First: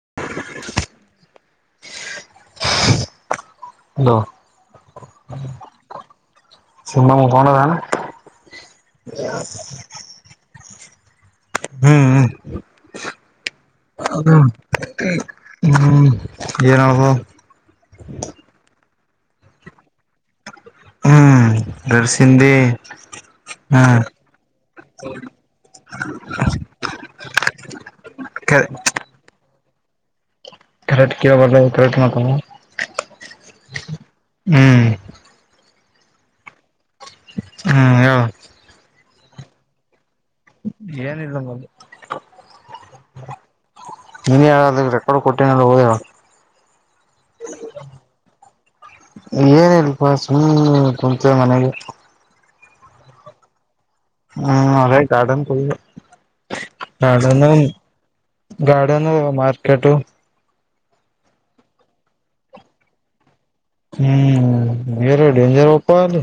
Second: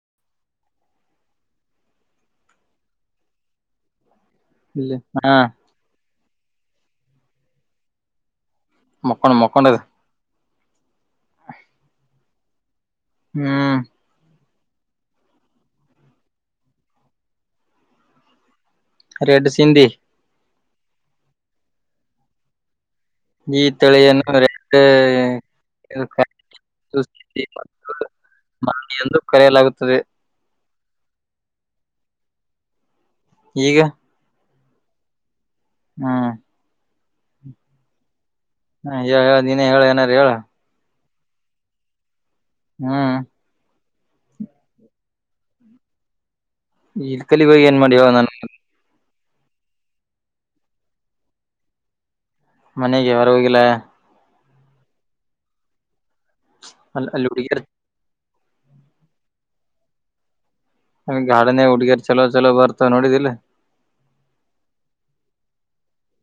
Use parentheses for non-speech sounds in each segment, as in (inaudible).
(inaudible) Hello ಇಲ್ಲಿ ಹಾ ಸಮಾಮ ಕೊಂಡ ಣ (inaudible) ಮುಕ್ಕೊಂಡ ಮುಕ್ಕೊಂಡ (inaudible) ಹ್ಮ್ (inaudible) ಹ್ಮ್ ಹದ (inaudible) ಹ್ಮ್ ನಸ (inaudible) ರೆಡ್ ಸಿಧಿ (inaudible) ಹ್ಮ್ ಬೆರ್ಸಿಂದಿ (inaudible) ಈ ತಿಳಿಯನ್ನು ರ (unintelligible) ಮ ಎಂದು ಕರೆಯಲಾಗುತ್ತದೆ (unintelligible) ರ ಕವ ಬಲರ ತ ಮಾಕ (unintelligible) (inaudible) ಈಗ ಹ್ಮ್ (inaudible) ಹ್ಮ್ ಹ್ಮ ಹ (inaudible) ಹೇಳ ನೀನೇ ಹೇಳ ಏನಾದಾರು ಹೇಳ (inaudible) ಏನಿಲ್ಲ ಮಲು (inaudible) ಹ್ಮ ನೀನ್ ಹೇಳ ಅದ ರೆಕಾರ್ಡ್ ಕೊಟ್ಟಿನಲ್ಲ ಹೋದ (inaudible) ಈಲ್ ಕಲ್ಲಿಗೋಗ ಏನ್ ಮಾಡಿಿವ ನಾನ (unintelligible) ಏನ ಇಲ್ಪಾ ಸು್ ಕುಂತೆ ಮನೆಗೆ (inaudible) ಮನೆಗೆ ವರವಗಲ (inaudible) ಹ್ಮ್ ಅದೇ ಗಾರ್ಡನ್ ಕೊ ಅ ಅಲ್ಲಿೂಡಿಿಯ (unintelligible) ಗಾರ್ಡನ್ ಮಾರ್ಕೆಟ್ ಗಾಡನೇ ಹಡ್ಗರ್ ಚಲೋ ಚಲೋ ಬರ್ತವ ನೋಡಿದಿಲ್ಲ ಹ್ಮ್ ಬೇರ ಡೇಂಜರ್ ಒಪ್ಪ ಅಲ್ಲಿ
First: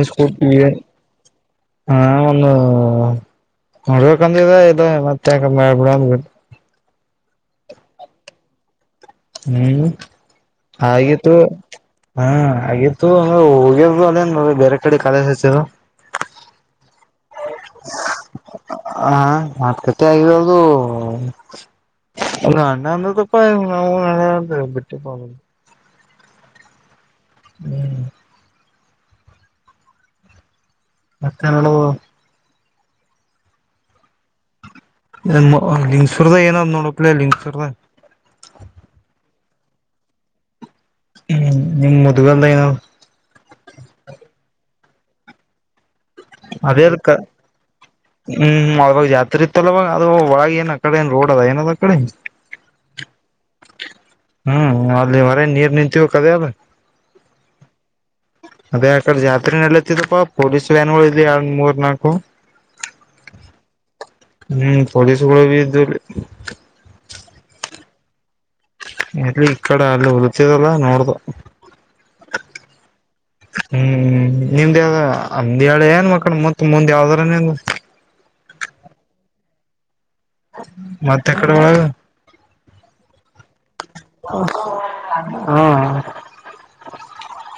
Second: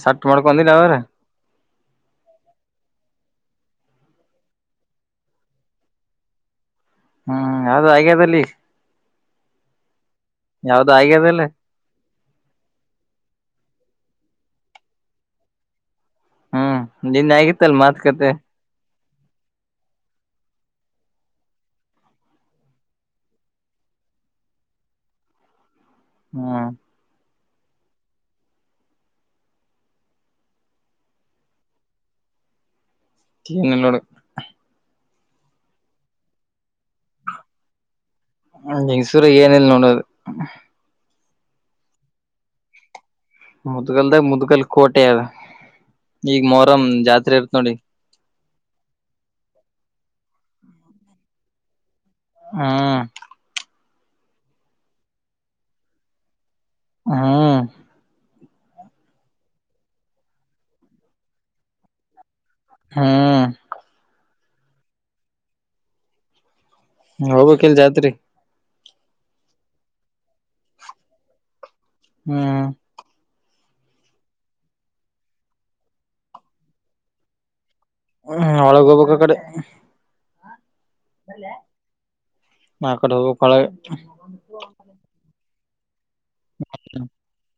ನ್ ಸಟ್ ಸ್ಕೂ ನ್ ಮಾಡ್ಕೊಂಡಿಲ್ಲ ಅವ್ರ ಹ ಒಂದು ನೋಡ್ಬೇಕಂದ ಇದು ಮತ್ತೆಕಬಿಡ್ ಬಿ ಹ್ಮ್ ಅದು ಹಾಗ್ಯಾದದಲ್ಲಿ ಹ್ಮ್ ಯಾವ್ದು ಆಗ್ಯ ಆಗಿತ್ತು ಅದಲ್ಲ ಹಾ ಆಗಿತ್ತು ಅಂದ್ರ ಹೋಗ್ಯ ಅಲ್ಲನ್ ಬೇರೆ ಕಡೆ ಕಾಲ ಹಚ್ಚ ನಿನ್ ಆಗಿತ್ತಲ್ ಮಾತ್ಕತೆ ಹ ಮತುಕಟ್ಟೆ ಆಗಿರೋದು ನನ್ನ ಅಂದ ಪ ಹ ನ ಬಿಟ್ಟೆ ಪ ಹ್ಮ್ ಹ್ಮ್ ಮತ್ತನಳ ಂಗಲ್ಲೋಡು ನಂಗ್ಸುರ್ದ ಏನಾದ್ ನೋಡ ಈಸೂರ ಏನಿಲ್ಲ ನೋಡೋದು ಹ್ಮ್ ನೀ ಮುದಗ ಎಲ್ಲ ಐನ ಮುದಗಲ್ದ ಮುದುಗಲ್ ಕೋಟೆಯಾಗ ಅದೇ ಅಲ್ ಹ್ಮ್ ಅವವಾಗ ಜಾತ್ರೆ ಇತ್ತಲ್ಲವಾಗ ಅದು ವಳ ಏ ಅ ಕಡೆಏ ರೋಡ್ ಅದ ಏನ ಅ ಕಡೆ ಹ್ಮ ಹ್ಮ್ ಅಲ್ಲಿ ಹೊರ ನೀರ್ ನಿಂತವ ಕದ ಅಲ್ಲ ಹಾ ಅದೇ ಆಕಡೆ ಜಾತ್ರೆ ನಡಲತ್ತಿದಪ್ಪ ಪೊಲೀಸ್ ವ್ಯಾನ್ ಗಳು ಇದ ಎರಡ್ ಮೂರ್ ನಾಲ್ಕು ಹ್ಮ ಹ್ಮ್ ಪೊಲಿಸಗಗಳು ಬಿ ಹೋಗಕ್ಲ್ ಜಾತ್ರಿ ಎಲ್ಲಿ ಈ ಕಡೆ ಅಲ್ಲಿ ಉಲತದಲ್ಲ ನೋಡ್ದ ಹ್ಮ್ ಹ್ಮ್ ನಿಮ್ದಾವ್ದ ಅಮ್ದ ಹೇಳಳ ಏನ್ ಮಕ್ಕಳ ಮತ್ ಮುಂದ್ ಯಾವ್ದ್ರ ನಿ ಹ್ಮ್ ಅವಳ ಗಬಕ್ಕ ಕಡೆ ಮತ್ತೆಕಡೆ ಒಳ ಮಕತ್ ಹೋಗ ಹಾ ಹ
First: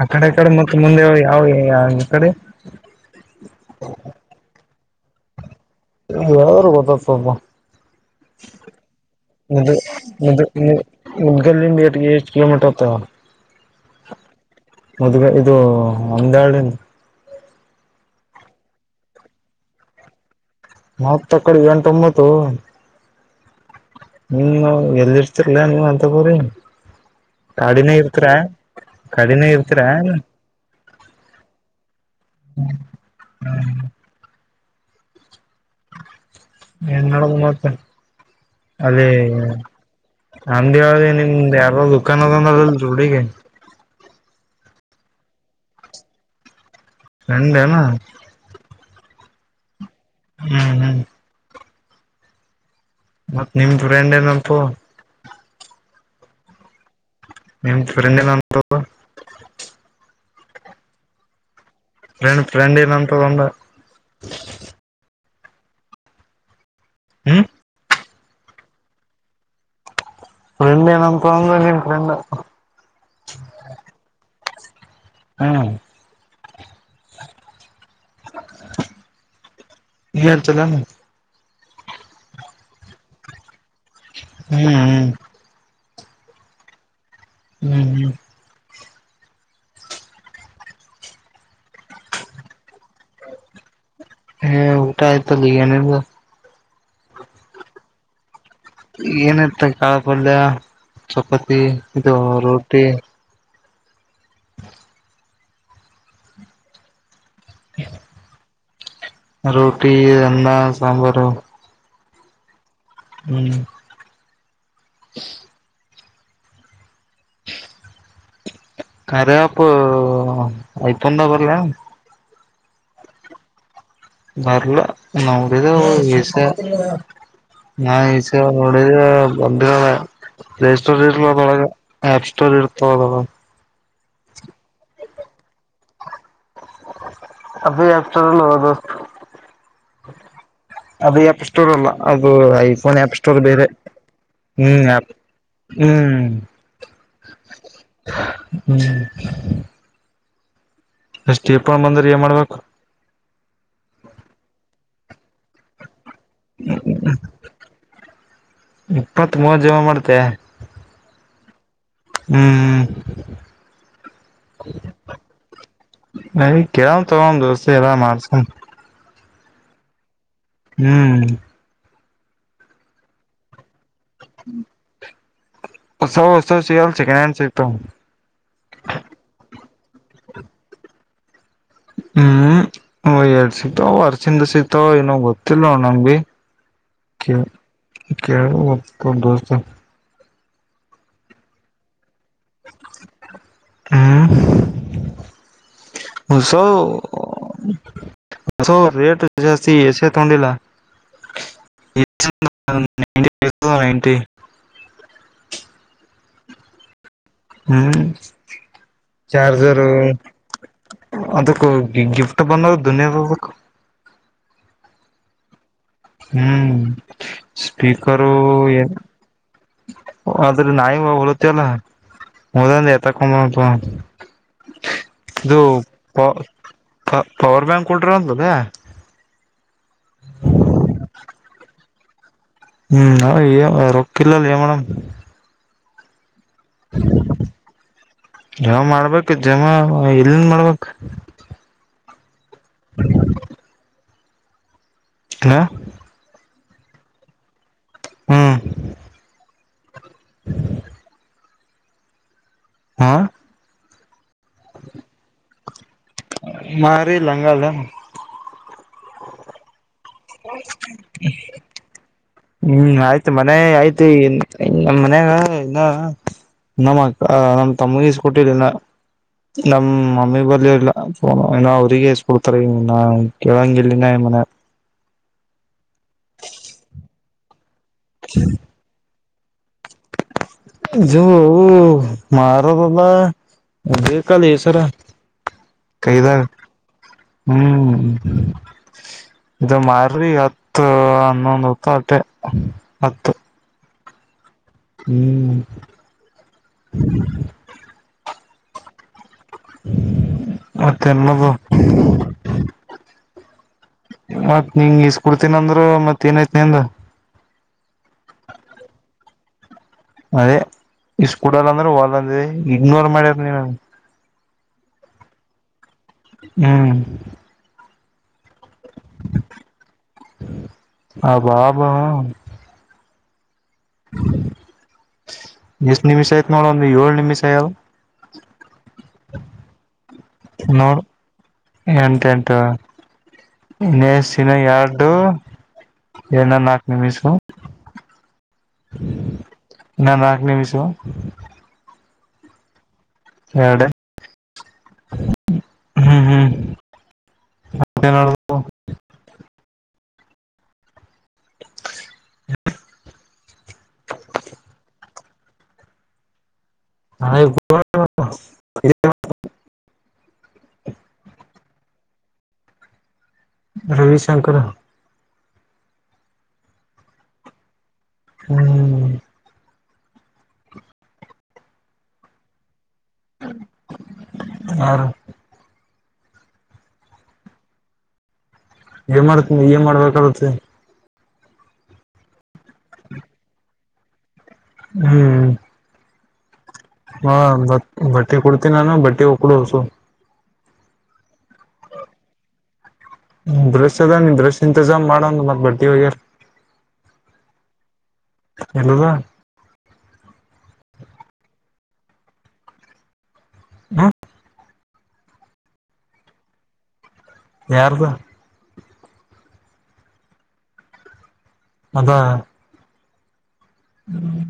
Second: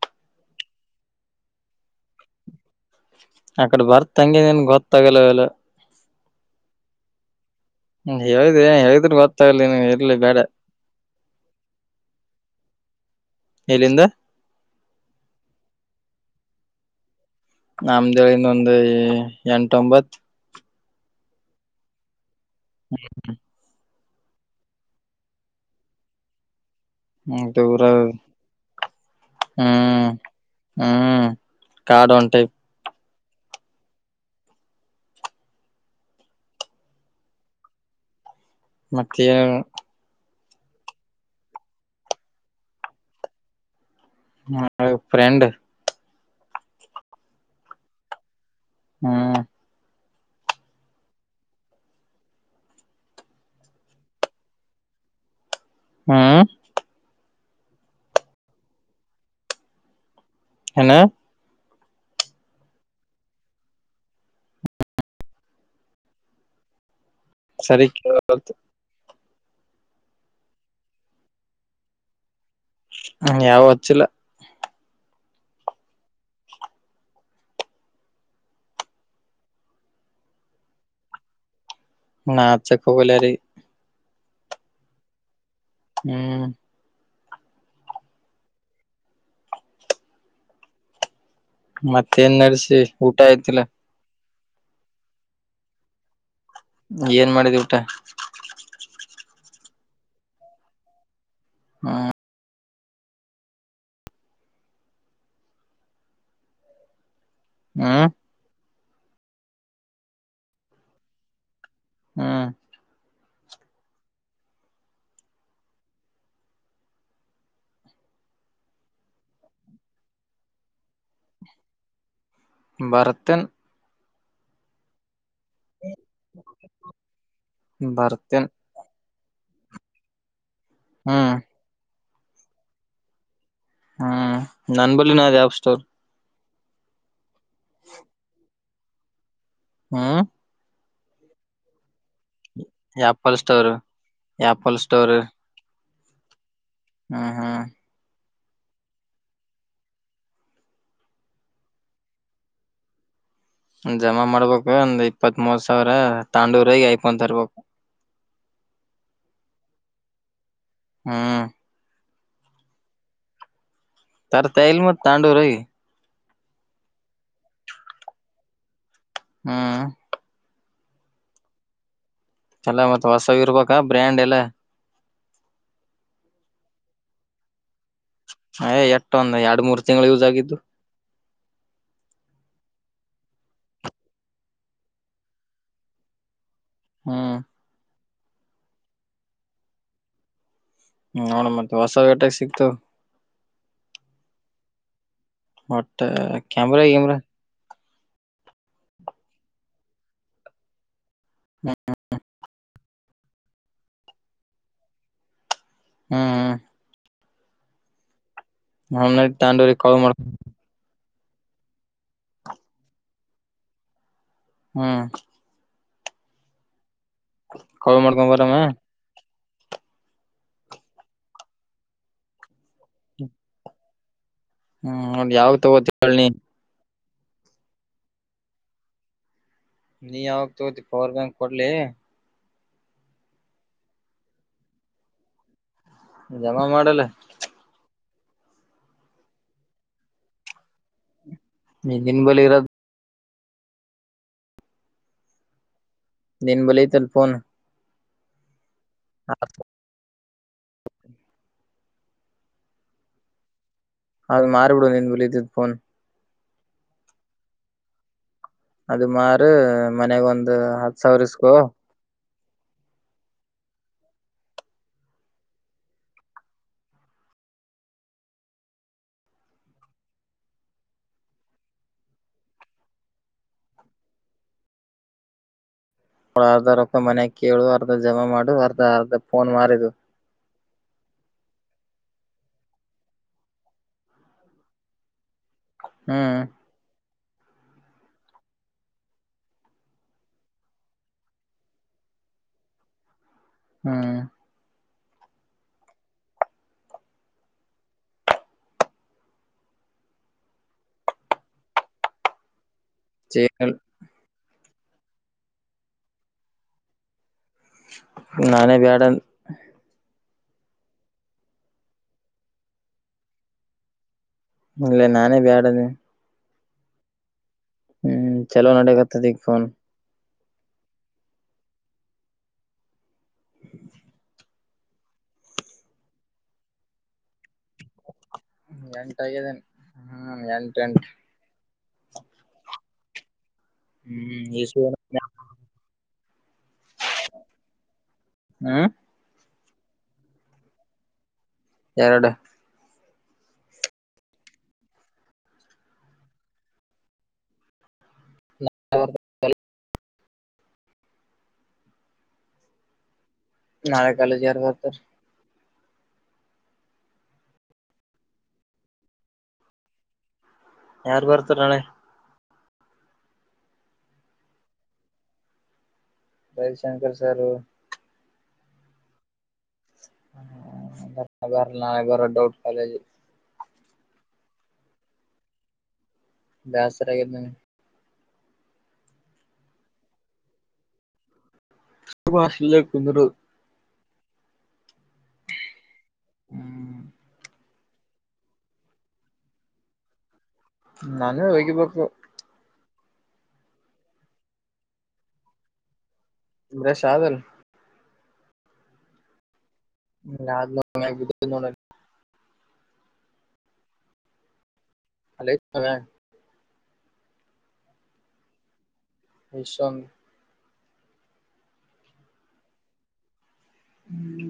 ಆ ಕಡೆ ಕಡೆ ಮತ್ತ ಮುಂದೆ ಯಾವ ಕಡೆ ಅಕಡೆ ಬರ್ತಂಗೆ ನೀನ್ ಗೊತ್ತಾಗಲ್ಲ ಎಲ್ಲ ಯಾರು ಗೊತ್ತತ್ ಸ್ವಲ್ಪ ಹೇಳಿದೆ ಹೇಳಿದ್ರ ಮು ಗೊತ್ತಾಗಲ್ಲ ನೀನ್ ಇರ್ಲಿ ಮು ಬೇಡ ಮುದಗಲ್ಲಿು ಕಲೋಮೀಟರ್ ಹತ್ತ ಎಲ್ಲಿಂದ ಮದ್ಗ ಇದು ಅಂದಾಳನು ನಮ್ದಳಿಂದ ಒಂದು ಎಂಟೊಂಬತ್ ಮೂವತ್ತ ಕಡೆ ಗಂಟೊಂಬತ್ತು ಹ್ಮ ಹ ನೀನ್ ಎಲ್ಲಿ ಇರ್ತಿರ್ಲ ನೀವ್ ಅಂತಗೋ್ರಿ ದೂರ ಗಾಡಿನೇ ಇರ್ತರ ಕಡಿಿನೆ ಇರ್ತೀರ ಹ್ಮ್ ಹ್ಮ್ ಕಾಡ್ ಒಂದ್ ಟೈಪ್ ಹ್ಮ್ ಎನ್ನ ಮುಂಬತ್ತ ಅದೇ ಮತ್ತೆ ಅಂಗಡಿ ಅವರ ನಿಮ್ದ ಯಾರೋ ದುಖಾನದಂದ ಅ ಜೋಡಿಗೆ ಹಾ ಫ್ರೆಂಡ ಫ್ರೆಂಡೇನೋ ಹ್ಮ್ ಹ್ಮ್ ಹ್ಮ್ ಮತ್ತ್ ನಿಮ್ ಫ್ರೆಂಡ್ ಅಂತ ಹ್ಮ್ ನಿನ್ ಫ್ರೆಂಡ್ ಏನಂತು ಹ್ಣ ಫ್ರೆಂಡ್ ಫ್ರೆಂಡ್ ಏನಂತ ಅಂದೆ ಹ್ಮ್ ಸರಿ ಕೇಳೋದು ಫ್ರೆಂಡಏ ನ್ಂತಂದ ನಿನ್ ಫ್ರೆಂಡ ಹ್ಮ ಯಾವ ಅಚ್ಚಿಲ್ಲ ಹ್ಮ್ ಹಾರ ಚಲ್ಲನು ನಾಚಕೋಗಿಲ್ರಿ ಹ್ಮ್ ಹ್ಮ್ ಹ್ಮ್ ಹ್ಮ್ ಹ್ಮ್ ಮತ್ತ ನಡೆಸಿ ಊಟ ಆಯ್ತಿಲ್ಲ ಹ ಊಟ ಆಯ್ತು ಬಿರಿಯಾನಿಗೂ ಏನ್ ಮಾಡಿದ್ ಊಟ ಏನಿತ ಕಾಳಿ ಪಲ್ಯ ಚಪಾತಿ ಇದು ರೋಟಿ ಹ ರೋಟಿ ಅನ್ನ ಸಾಂಬಾರು ಹ್ಮ್ ಹ್ಮ್ ಉಸ್ (inaudible) ಕಾರ್ಯ ಆಪ್ ಆಯ್ಕೊಂಡೆ ಬರ್ಲಿ ಹೆಂಗ್ ಬರುತ್ತೇನೆ ಬರ್ಲ ಅವ್ರಿದ ಈಷ ನಾ ಈಸ ಬರ್ತೇನ್ ಅವಡಿದ ಬಂದ ಪ್ಲೇ ಸ್ಟೋರ್ ಇರ್ಲ ಹ್ಮ್ ಅದೊಳಗ ಆಪ್ ಸ್ಟೋರ್ ಇರ್ತಾವಳಗ ಹ್ಮ್ ನನ್ ಬಲಿನು ಅದ ಆಪ್ ಸ್ಟೋರ್ ಅದ ಆಪ್ ಸ್ಟೋರ್ ನಾ ದೊಸ್ತ್ ಹ್ಮ ಅದು ಆಪ್ ಸ್ಟೋರ್ ಅಲ್ಲ ಅದು ಐಫೋನ್ ಆಪ್ ಸ್ಟೋರ್ ಬೇರೆ ಆಪಲ್ ಹ್ಮ್ ಆಪ್ ಹ್ಮ್ ಹಾ ಹಾ ಹ್ಮ್ ಎಷ್ಟಪ್ ಬಂದರೆ ಏನ್ ಮಾಡ್ಬೇಕ ಜಮಾ ಮಾಡ್ಬೇಕು ಒಂದ್ ಇಪ್ಪತ್ತ ಮೂವತ್ತು ಸಾವಿರ ತಾಂಡೂರಾಗೆ ಯಕೊಂತರ್ಬೇಕು ಇಪ್ಪತ್ ಮೂವತ್ ಜನ ಮಾಡ್ತೆೇ ಹ್ಮ ಹ್ಮ್ ಹ್ಮ್ ತರ್ತೆ ಇಲ್ಲ ಮತ್ ತಾಂಡೂರುಾಗಿ ನಾ ಕೆಳಲ್ಲತೊಗೊವು ದೋಸ್ತ ಅದನ್ನ ಮಾಡಾಸಮ ಹ್ಮ್ ಹ್ಮ್ ಚಲೋ ಮತ್ತ ಹೊಸ್ತಾಗಿ ಇರಬೇಕಾ ಬ್ರ್ಯಾಂಡ್ ಎಲ್ಲ ಹೊಸ ಹೊಸ ಸಿಗಲ್ ಸೆಕೆಂಡ್ ಹ್ಯಾಂಡ್ ಸಿಗ್ತವ ಅಯ ಎಟ್ಟ ಒಂದು ಎರಡು ಮೂರು ತಿಂಗಳು ಯೂಸ್ ಆಗಿದ್ದು ಹ್ಮ್ ಹ ಎಡ್ ಸಿಗ್ತಾವ ವರ್ಷಿಂದ ಸಿಗ್ತಾವ ಏನೋ ಗೊತ್ತಿಲ್ಲ ನಂಗ ಭೀ ಹ್ಮ ಕೇಳು ಒಪ್ಪುತನ್ ದೋಸ್ತ ಹ್ಮ ನೋಡ ಮತ್ತ ಹೊಸ ವೇಟ ಸಿಗ್ತವ್ ಹೂಂ ಹೋಸ್ ಕ್ಯಾಮ್ರಾ ಗಿಮ್ರಾ ಹೊಸೊವು ರೇಟ್ ಜಾಸ್ತಿ ಎಷ್ಟೇ ಸೆಲೆ ತಗೊಂಡಿಲ್ಲ ಹ್ಮ ನೈಂಟಿ ನೈಂಟಿ ಹ್ಮ್ ಹ್ಮ ಹ್ಮ್ ಹೋಮನಡಿ ತಾಂಡೂರಿಗೆ ಕಳು ಮಾಡಮ್ ಅದಕ್ಕ ಗಿಫ್ಟ್ ಬಂದ ದುನಿಯದ ಅದಕು ಹ್ಮ್ ಹ್ಮ್ ಕಾಲ್ ಮಾಡ್ಕೊಂಡ್ ಸ್ಪೀಕರು ಬರಮ್ಮ ಎ ಅದ ರ ನಾಲಿಗ್ಗ ಹೊಳತಿವಲ್ ಹೋದಲ್ಲಿ ಎತ್ತಾಕ್ಕೊಂಡು ಬಾರಮ್ಮ ತಗೋವನ ಹ್ಮ್ ನೋಡ್ರಿ ಯಾವ ತಗೋತಿ ಏಳ್ ನಿ ಪವರ್ ಬ್ಯಾಂಕ್ ಕೊಲ್ಟ್ರಅಂತ ಲೆ ನೀ ಯಾವಾಗ ತೊತಿ ಪವರ್ ಬ್ಯಾಂಕ್ ಕೊಡ್ಲಿ ಹ್ಮ್ ನ ರೊಕ್ಕ ಇಲ್ಲಲೇ ಏನ್ ಮಾ ಡಮ್ ಜಮಾ ಮಾಡ ಇಲ್ಲಿ ಯಾವ ಮಾಡ್ಬೇಕು ಜಮ ಎಲ್ಲಿಂದ ಮಾಡ್ಬೇಕ ನಿಿನ ಬಳಿ ಇರೋದು (unintelligible) ಹ ನೀನ್ ಬಲತಲ್ಲಫೋನ್ ಹ್ಮ್ ಹಾ ಹಾ ಆದದು ಮಾಾರಿಬಡುಣ ಎಂದು ವಿಳಿದ ೋನ್ ಮಾರಲ್ಲಂಗಾಲನು ಅದ ಮಾರ ಮನಗ್ ಒಂದ್ ಹತ್ ಸಾವಿರ ಇಸ್ಕೊ ಹ್ಮ್ ಆಯ್ತು ಮನೆ ಆಯ್ತು ನಮ್ಮ್ ಮನ್ಯಾಗ ಇನ್ನ ನಮ್ಮ ನಮ ತಮ್ಮಗೀಸ್ ಕೊಟ್ಟಿಲಿಲ್ಲ ನಮ ಮಮ್ಮಿ ಬರ್ ಇಲ್ಲ ಇನ ಅವ್ರಿಗೆ ಎಸ್ಕೊಡ್ತಾರೆ ನ ಕೇಳಂಗ ಇಲ್ಲಿನ ಮನೆ ಅವಳ ಅರ್ಧ ರೊಕ್ಕ ಮನ್ಯಾಗ ಕೇಳು ಅರ್ಧ ಜಮಾ ಮಾಡು ಅರ್ಧ ಅರ್ಧ ಫೋನ್ ಮಾರಿದು ಇದು ಮಾರದಲ್ಲ ಅದೇ ಕಲಸರ ಕೈದ ಹ್ಮ್ ಹ್ಮ್ ಇದು ಮರಿ ಹತ್ತು ಹನ್ನೊಂದು ಹೊತ್ತಟೆ ಹತ್ತು ಹ್ಮ್ ಹ್ಮ್ ಮತ್ತೆಲ್ಲದು ಚನ್ ನಿಂಗ ಇಸ್ ಕುಡ್ತೀನ ಅಂದ್ರರು ಮತ್ ಏನೈತಿನ ಅಂದ ನಾನೇ ಬ್ಯಾಡ ಅದೇ ಇಷ್ಟ ಕುಡಲ್ಲ ಅಂದ್ರೆ ಹಲ್ಲಂದ ಇಗ್ನೋರ್ ಮಾಡ್ಯಾರ ನೀವ. ಇಲ್ಲ ನಾನೇ ಬ್ಯಾಡನೇ. ಹ್ಮ್. ಹ್ಮ್ ಚಲೋ ನಡಗತದಫನ್- ಹಬಾಬಾ ಎಷ್ಟ ನಿಮಿಷ ಆಯ್ತ್ ನೋಡಂದ ಏಳ್ ನಿಮಿಷ ಆಯಲ್ ಎಂಟ ಆಗಿದ್ದೇನೆ ಹ್ಮ್ ಎಂಟ ನೋಡು ಎಂಟು ಎಂಟ ಎಂಟು ಇಸಿನ ಹ್ಮ್ ಈ ಎರಡು ಏನ ನಾಕು ನಿಮಿಷ ಹ್ಮ್ ನಾ ನಾಕ ನೀ ವಿಷ ಎರಡು ಎರಡು ಹ್ಮ್ ಹ್ಮ್ ಮತ್ತೆನ (unintelligible) ನಳ ಕಾಲ (unintelligible) ಹ (unintelligible) ಯಾರ ಬರತರಳೆ ರವಿಶಂಕರ್ ರವಿಶಂಕರ್ ಸರ್ ಹ್ಮ್ ಬ ನ ಬರ ಡೌಟ್ ಕ ಹ ಬೇಸರಾಗೈತಿ ಏ ಮಾಡ್ತ್ ನೀ ಏನ್ ಮಾಡ್ಬೇಕಾಗತ್ತೆ. ಸ ಭಾಷ ಕುಂದರು ಹ್ಮ್ ಹ್ಮ ಹಾ ಬಟ್ಟೆ ಕೊಡ್ತೀನಿ ನಾನು ಬಟ್ಟೆ ಹೋಗಕ್ಕಡಸು ನಾನು ಹೋಗಿಬೇಕು ದ್ರಶ್ ಅದ ನೀ ದ್ರಶ್ ಇಂಜಾಮ್ ಮಾಡಂದ ಮತ್ತತ್ ಬರ್ತವಗ್ಯಾರ ಇಷಾದಲ್ ಎಲ್ಲದ ಯ ನ ನ (unintelligible) ಹ್ಮ ಅಲೇವೇ ಯಾರ್ದು ನಿಶಂಗ ಅದ ಹ್ಮ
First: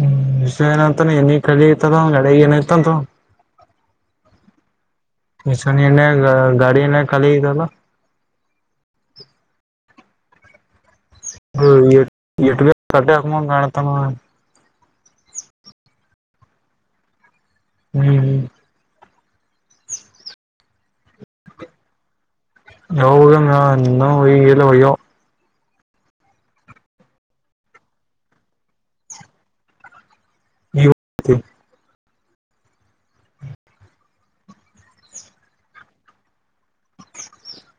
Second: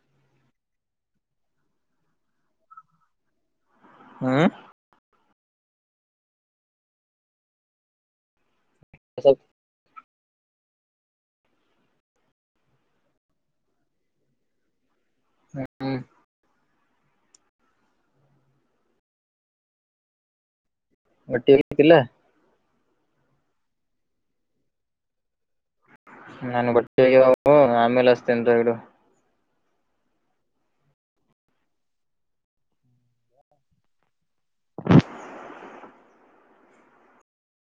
ಹ್ಮ್ ವಿಷಯ ಏನಂತಾನ ನಿ ಕಲತದಡೆಗ ಏನಯತಂತ ಹ್ಮ ಷನ ಗಾಡಿ ಎನ ಕಾಲ ಇಲ್ಲ ಅಸ ಹ ಎ ಕಟ ಹಾಕ ಕಾಣತಣ ಹ್ಮ ಹ್ಮ್ ಹ್ಮ್ ಒಟ್ಟಿತಿಲ್ಲ ಯದಂಗ ಇನ್ನೊ ಒಲ ಒಯ್ಯೋ ನನ್ ಬಟ್ಟೆವು ಆಮೇಲೆ ಅಷ್ಟತಿ ಅಂತ ಹೇಳು (unintelligible)